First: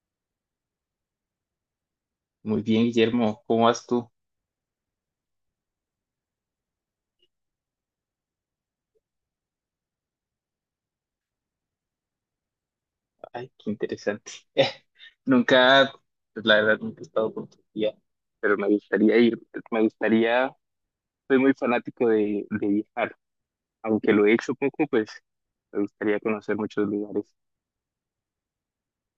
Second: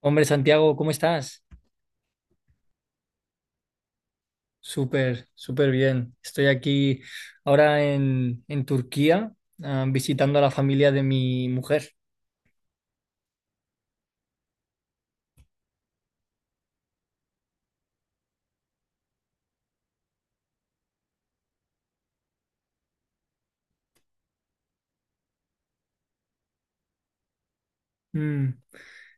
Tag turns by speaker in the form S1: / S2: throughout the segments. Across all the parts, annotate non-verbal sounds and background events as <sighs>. S1: Hombre, Santiago, ¿cómo estás?
S2: Muy bien, Guillermo, ¿cómo vas tú?
S1: Súper, súper bien. Estoy aquí ahora en Turquía, visitando a la familia de mi mujer.
S2: Ay, qué interesante. <laughs> nunca, pues la verdad, nunca he estado por Turquía, pero me gustaría ir. Me gustaría, soy muy fanático de viajar, aunque lo he hecho poco, pues me gustaría conocer muchos lugares.
S1: Mm.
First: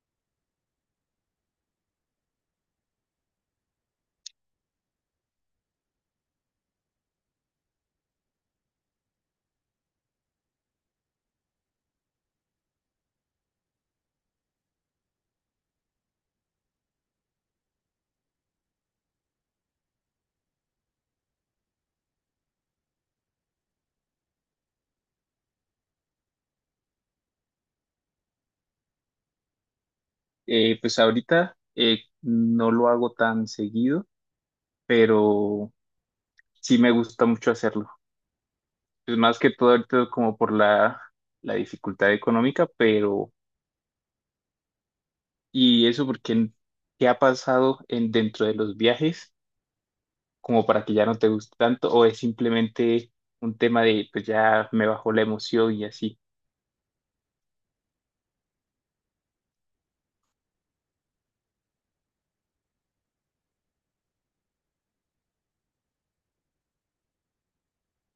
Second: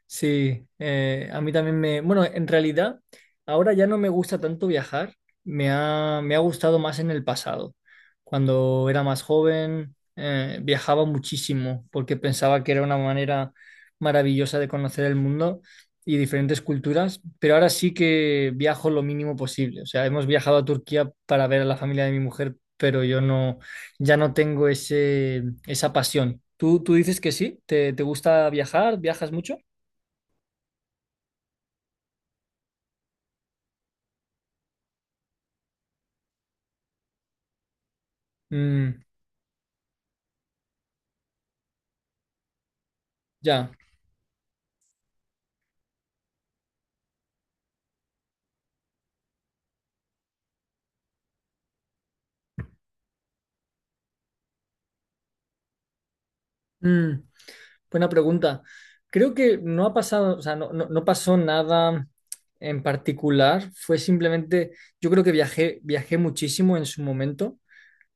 S1: Sí, a mí también me... Bueno, en realidad, ahora ya no me gusta tanto viajar, me ha gustado más en el pasado. Cuando era más joven, viajaba muchísimo porque pensaba que era una manera maravillosa de conocer el mundo y diferentes culturas, pero ahora sí que viajo lo mínimo posible. O sea, hemos viajado a Turquía para ver a la familia de mi mujer, pero yo no, ya no tengo esa pasión. ¿Tú dices que sí? ¿Te gusta viajar? ¿Viajas mucho?
S2: Pues ahorita no lo hago tan seguido, pero sí me gusta mucho hacerlo.
S1: Mm,
S2: Pues más que todo ahorita como por la dificultad económica, pero
S1: ya.
S2: y eso porque, ¿qué ha pasado en, dentro de los viajes, como para que ya no te guste tanto, o es simplemente un tema de pues ya me bajó la emoción y así?
S1: Mm, buena pregunta. Creo que no ha pasado, o sea, no pasó nada en particular. Fue simplemente, yo creo que viajé muchísimo en su momento.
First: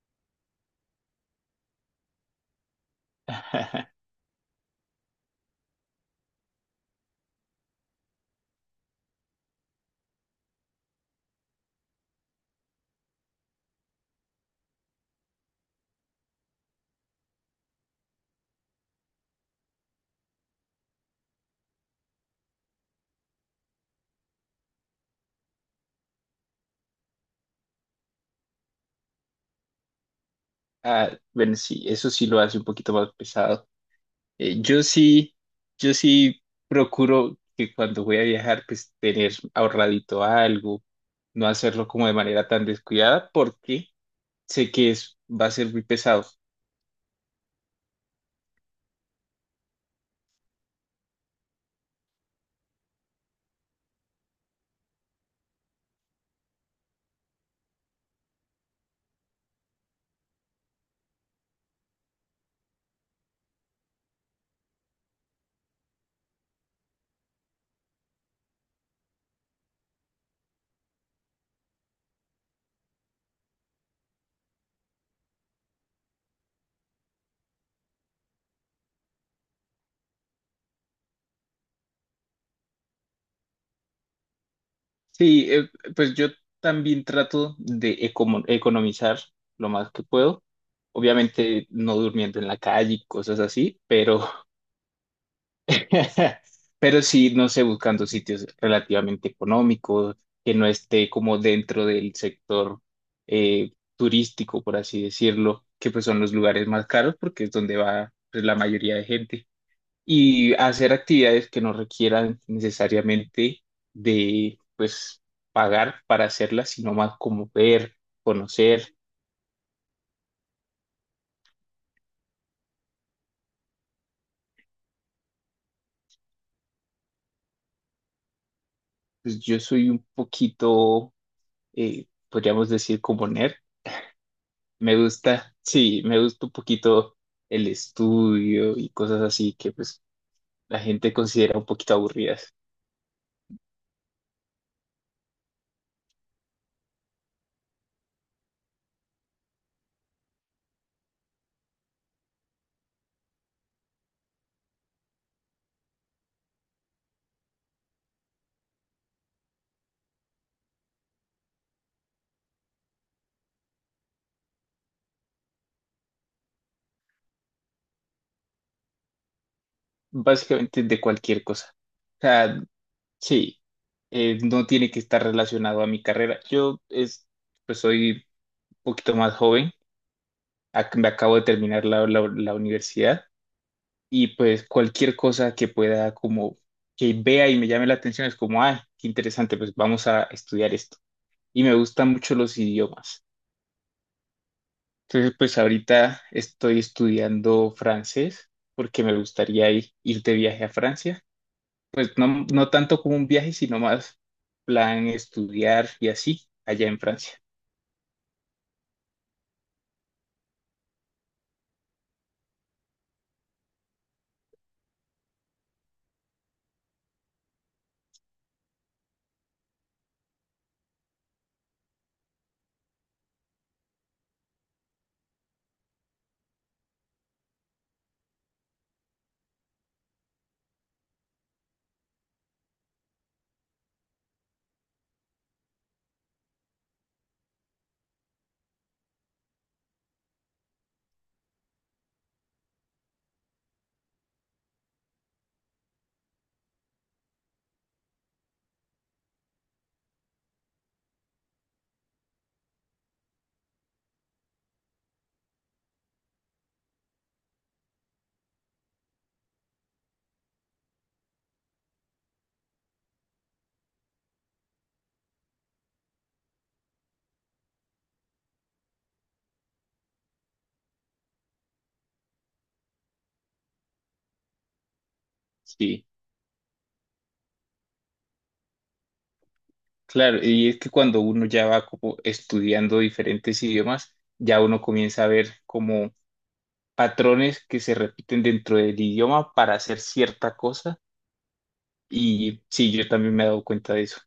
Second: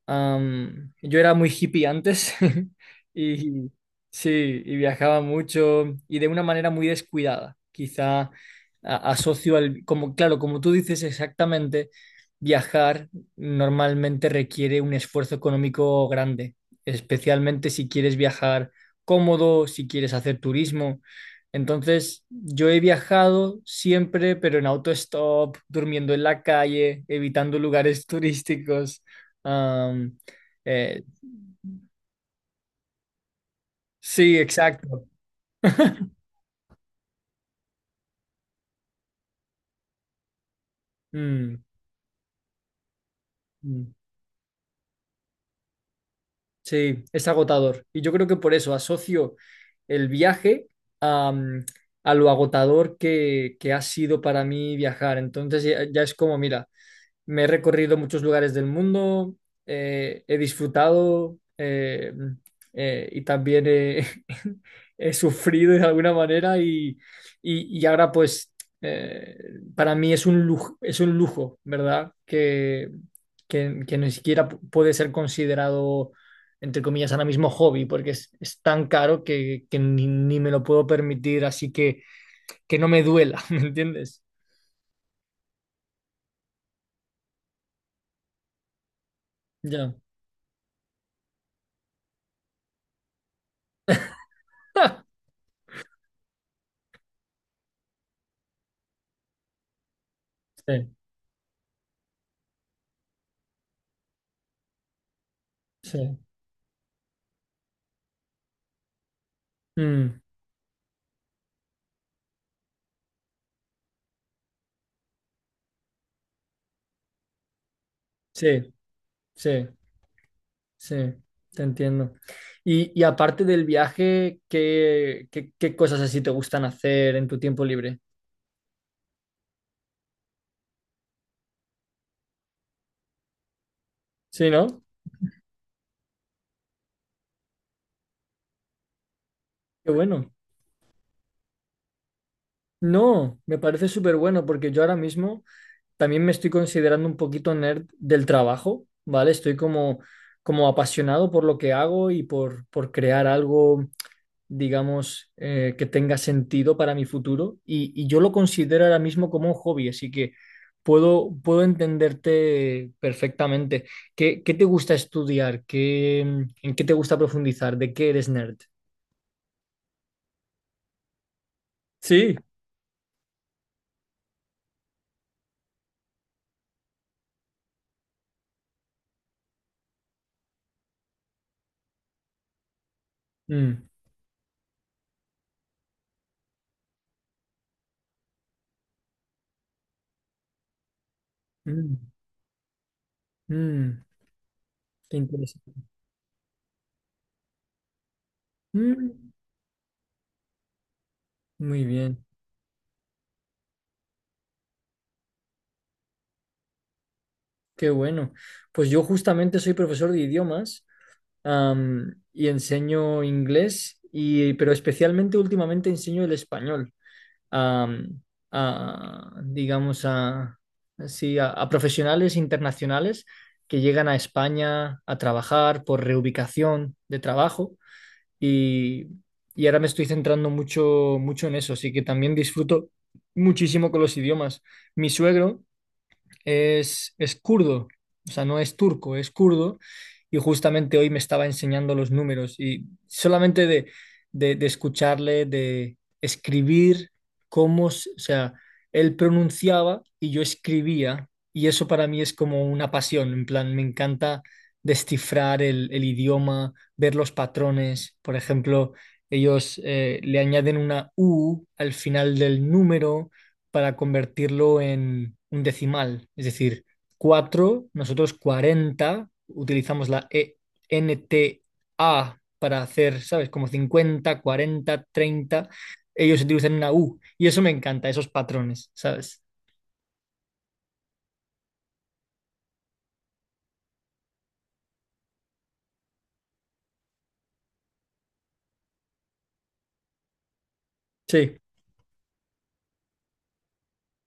S1: Yo era muy hippie antes <laughs> y
S2: <laughs>
S1: sí, y viajaba mucho y de una manera muy descuidada. Quizá asocio al, como, claro, como tú dices exactamente, viajar normalmente requiere un esfuerzo económico grande, especialmente si quieres viajar cómodo, si quieres hacer turismo. Entonces, yo he viajado siempre, pero en autostop, durmiendo en la calle, evitando lugares <laughs> turísticos. Am, eh,
S2: Ah, bueno, sí, eso sí lo hace un poquito más pesado.
S1: sí,
S2: Eh, yo
S1: exacto.
S2: sí, yo sí procuro que cuando voy a viajar, pues tener ahorradito algo, no
S1: Mm,
S2: hacerlo como de manera tan descuidada, porque
S1: mm.
S2: sé que es, va a ser muy pesado.
S1: Sí, es agotador. Y yo creo que por eso asocio el viaje am, a, lo agotador que ha sido para mí viajar. Entonces ya es como, mira, me he recorrido muchos lugares del mundo, he disfrutado y también he, <laughs> he sufrido de alguna manera y ahora pues eh, para mí es un lujo, ¿verdad? Que ni siquiera puede ser considerado, entre comillas, ahora mismo hobby, porque es tan caro que ni me lo puedo permitir, así que no me duela, <laughs> ¿me entiendes?
S2: Sí, pues yo también trato de economizar lo más
S1: Ya.
S2: que puedo. Obviamente no durmiendo en la calle y cosas así, pero
S1: <laughs>
S2: <laughs> pero sí, no sé, buscando sitios relativamente económicos, que no
S1: Sí,
S2: esté como dentro del sector turístico, por así decirlo, que pues
S1: sí.
S2: son los lugares más caros porque es donde va, pues, la mayoría de gente,
S1: Mm.
S2: y hacer actividades que no requieran necesariamente de, pues, pagar para hacerlas, sino más como ver,
S1: Sí,
S2: conocer.
S1: sí, sí, te entiendo. Y aparte del viaje, qué cosas así te gustan hacer en tu tiempo libre?
S2: Pues yo soy un poquito, podríamos decir, como nerd.
S1: Sí, ¿no?
S2: Me gusta, sí, me gusta un poquito el estudio y cosas así que,
S1: Qué
S2: pues,
S1: bueno.
S2: la gente considera un poquito aburridas.
S1: No, me parece súper bueno porque yo ahora mismo también me estoy considerando un poquito nerd del trabajo, ¿vale? Estoy como, como apasionado por lo que hago por crear algo digamos, que tenga sentido para mi futuro y yo lo considero ahora mismo como un hobby, así que puedo entenderte perfectamente. ¿Qué, qué te gusta estudiar? ¿Qué, mm, en qué te gusta profundizar? ¿De qué eres nerd?
S2: Básicamente de cualquier cosa. O
S1: Sí,
S2: sea, sí, no tiene que estar relacionado a mi carrera. Yo es, pues soy poquito más joven. Me acabo de terminar la universidad,
S1: mm,
S2: y pues cualquier cosa que pueda como que vea y me llame la atención es como, ah, qué interesante, pues vamos a estudiar esto. Y me
S1: mm,
S2: gustan mucho los idiomas.
S1: mm, qué
S2: Entonces, pues
S1: interesante.
S2: ahorita estoy estudiando francés, porque me
S1: Mm,
S2: gustaría ir de viaje a Francia.
S1: muy
S2: Pues
S1: bien,
S2: no, no tanto como un viaje, sino más plan estudiar y así allá en Francia.
S1: qué bueno. Pues yo justamente soy profesor de idiomas, y enseño inglés, y, pero especialmente últimamente enseño el español. A, a, digamos, a, sí, a profesionales internacionales que llegan a España a trabajar por reubicación de trabajo y, y ahora me estoy centrando mucho, mucho en eso, así que también disfruto muchísimo con los idiomas. Mi suegro es kurdo, o sea, no es turco, es kurdo. Y justamente hoy me estaba enseñando los números y solamente de escucharle, de escribir cómo, o sea, él pronunciaba y yo escribía. Y eso para mí es como una pasión, en plan, me encanta descifrar el idioma, ver los patrones. Por ejemplo, ellos le añaden una U al final del número para convertirlo en un decimal. Es decir, 4 nosotros 40 utilizamos la e NTA para hacer, ¿sabes? Como 50 40 treinta
S2: Sí.
S1: ellos utilizan una U. Y eso me encanta, esos patrones, ¿sabes?
S2: Claro, y es que cuando uno ya va como estudiando diferentes idiomas, ya uno comienza a ver como patrones que se repiten dentro del idioma para hacer cierta cosa.
S1: Sí.
S2: Y sí, yo también me he dado cuenta de eso.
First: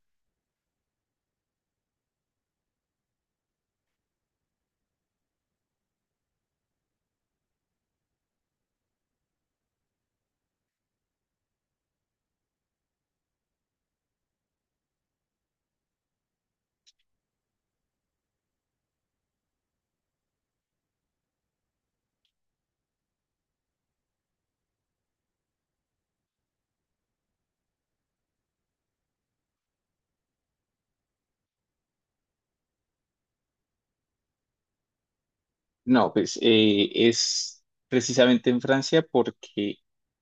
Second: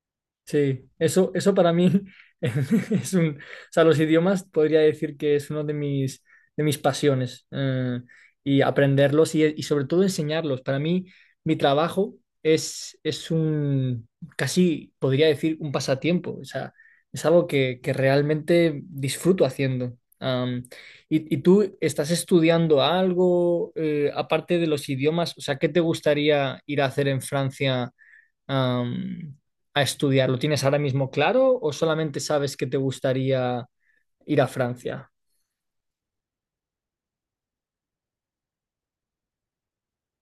S1: Sí, eso para mí <laughs> es un, o sea, los idiomas podría decir que es uno de mis pasiones y aprenderlos y sobre todo enseñarlos. Para mí, mi trabajo es un, casi podría decir un pasatiempo, o sea, es algo que realmente disfruto haciendo. Y tú estás estudiando algo aparte de los idiomas? O sea, ¿qué te gustaría ir a hacer en Francia? am, a estudiar? ¿Lo tienes ahora mismo claro o solamente sabes que te gustaría ir a Francia?
S2: No, pues es precisamente en Francia porque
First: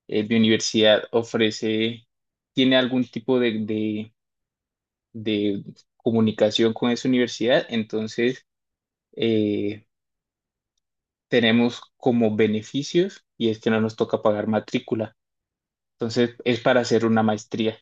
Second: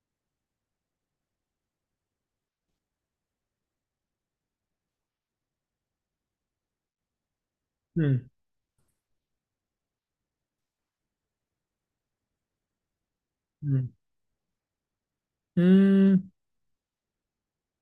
S2: mi universidad ofrece, tiene algún tipo de comunicación con esa universidad,
S1: Mm,
S2: entonces eh, tenemos como beneficios y es que no
S1: mm.
S2: nos toca pagar matrícula.
S1: Mm,
S2: Entonces, es para hacer una maestría.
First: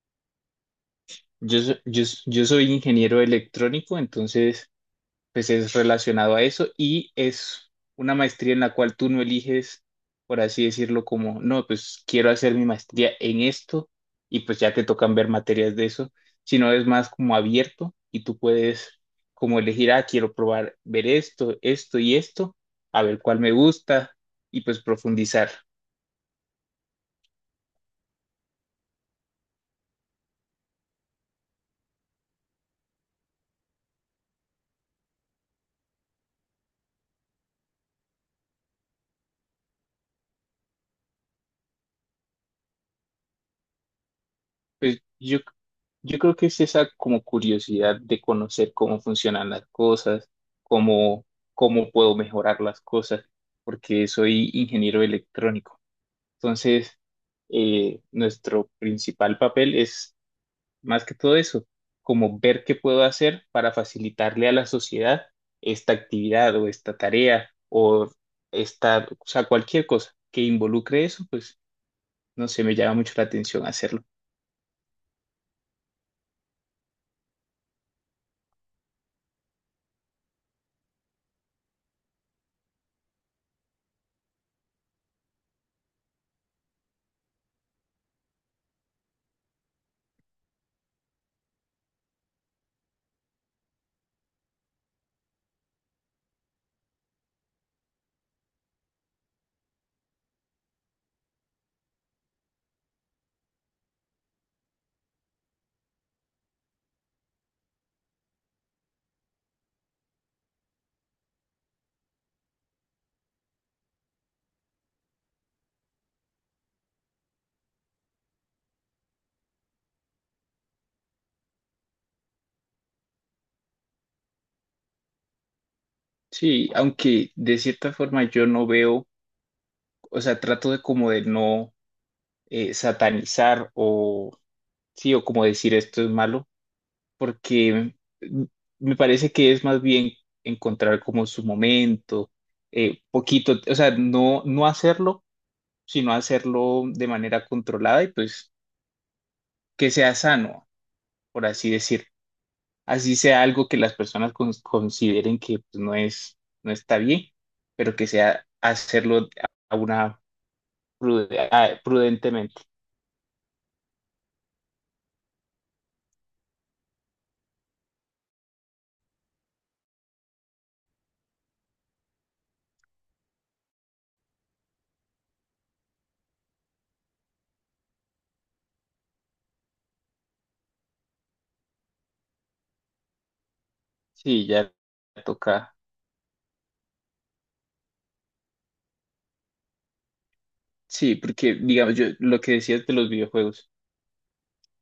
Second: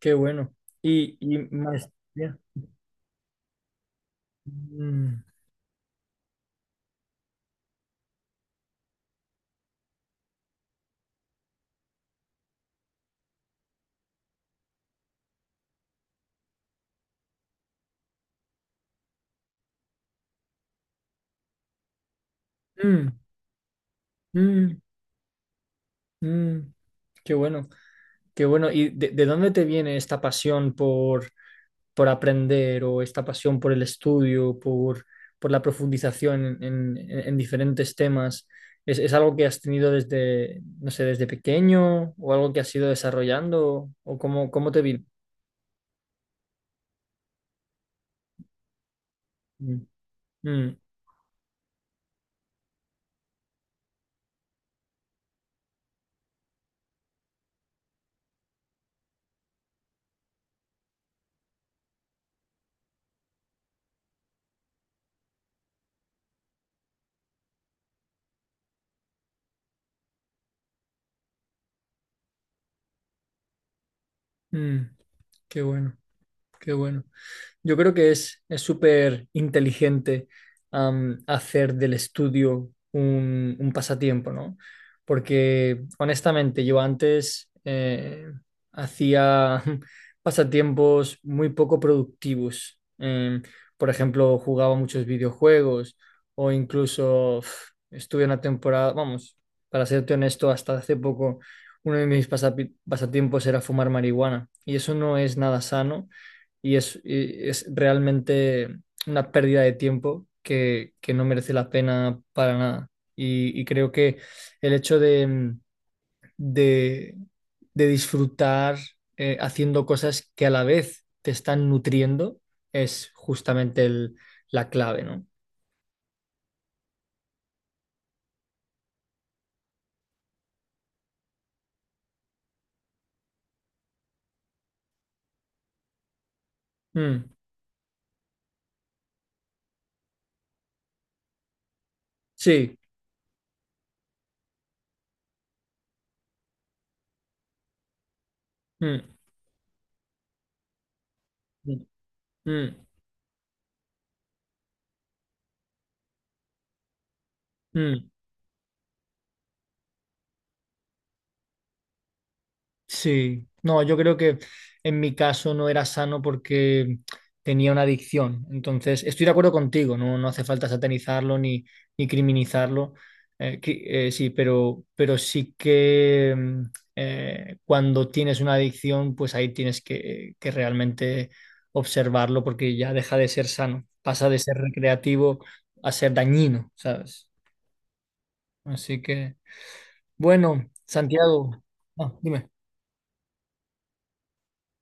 S1: qué bueno. Y
S2: Yo, so- yo, s-
S1: maestría.
S2: yo soy ingeniero electrónico, entonces
S1: Mm,
S2: pues es relacionado a eso, y es una maestría en la cual tú no eliges, por así decirlo, como, no, pues quiero hacer mi maestría en esto y pues ya te tocan ver materias de eso, sino es más como abierto y tú puedes como elegir, ah, quiero probar ver esto, esto y esto, a
S1: mm,
S2: ver cuál me gusta y
S1: mm,
S2: pues profundizar.
S1: mm. Qué bueno, qué bueno. ¿Y de dónde te viene esta pasión por aprender o esta pasión por el estudio, por la profundización en, en diferentes temas, es algo que has tenido desde, no sé, desde pequeño o algo que has ido desarrollando o cómo, cómo te
S2: Pues
S1: vino?
S2: yo, yo creo que es esa como curiosidad de conocer cómo funcionan las
S1: Mm,
S2: cosas,
S1: mm,
S2: cómo, cómo puedo mejorar las cosas, porque soy ingeniero electrónico. Entonces, nuestro principal papel es más que todo eso, como ver qué puedo hacer para facilitarle a la sociedad esta actividad, o esta tarea, o esta, o sea, cualquier cosa que involucre eso, pues no sé, me llama mucho la atención hacerlo.
S1: mm, qué bueno, qué bueno. Yo creo que es súper inteligente hacer del estudio un pasatiempo, ¿no? Porque honestamente yo antes hacía <laughs> pasatiempos muy poco productivos. Por ejemplo, jugaba muchos videojuegos o incluso <sighs> uf, estuve una temporada, vamos, para serte honesto, hasta hace poco uno de mis pasatiempos era fumar marihuana y eso no es nada sano y y es realmente una pérdida de tiempo que no merece la pena para nada. Y creo que el hecho de, mm, de, de disfrutar haciendo cosas que a la vez te están nutriendo es justamente la clave, ¿no?
S2: Sí, aunque de cierta forma yo no veo, o sea, trato de como de no satanizar, o sí, o como decir esto es malo,
S1: Mm,
S2: porque mm, me parece que es más bien encontrar como su momento,
S1: sí.
S2: poquito, o sea, no, no hacerlo, sino hacerlo de manera controlada y pues
S1: Mm,
S2: que sea sano, por así
S1: mm,
S2: decir.
S1: mm,
S2: Así sea algo que las personas consideren que pues, no es, no está bien, pero que
S1: mm.
S2: sea hacerlo a una prudentemente.
S1: Sí, no, yo creo que en mi caso no era sano porque tenía una adicción. Entonces, estoy de acuerdo contigo, no, no hace falta satanizarlo ni, ni criminalizarlo. Sí, pero sí que mm, cuando tienes una adicción, pues ahí tienes que realmente observarlo porque ya deja de ser sano, pasa de
S2: Sí,
S1: ser
S2: ya
S1: recreativo
S2: toca.
S1: a ser dañino, ¿sabes? Así que, bueno,
S2: Sí, porque
S1: Santiago,
S2: digamos, yo
S1: ah,
S2: lo
S1: dime,
S2: que decías de los videojuegos,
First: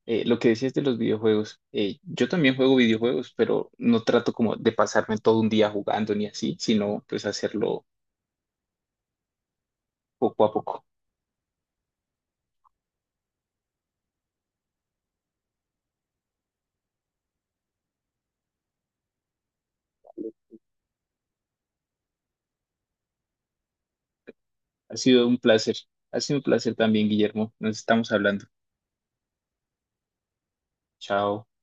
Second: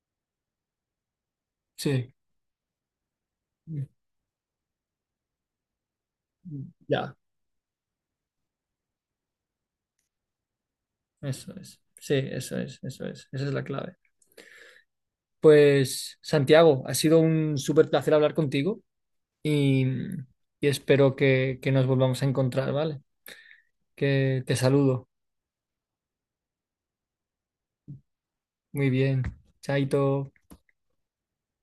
S2: lo que decías de los videojuegos,
S1: sí.
S2: yo también juego videojuegos, pero no trato como de pasarme todo un día jugando ni así, sino
S1: Ya.
S2: pues hacerlo poco a poco.
S1: Eso es. Sí, eso es, eso es. Esa es la clave. Pues, Santiago, ha sido un súper placer hablar contigo y, y espero que nos volvamos a encontrar, ¿vale? Que te
S2: Ha
S1: saludo.
S2: sido un placer, ha sido un placer también, Guillermo. Nos estamos hablando.
S1: Muy bien. Chaito.
S2: Chao.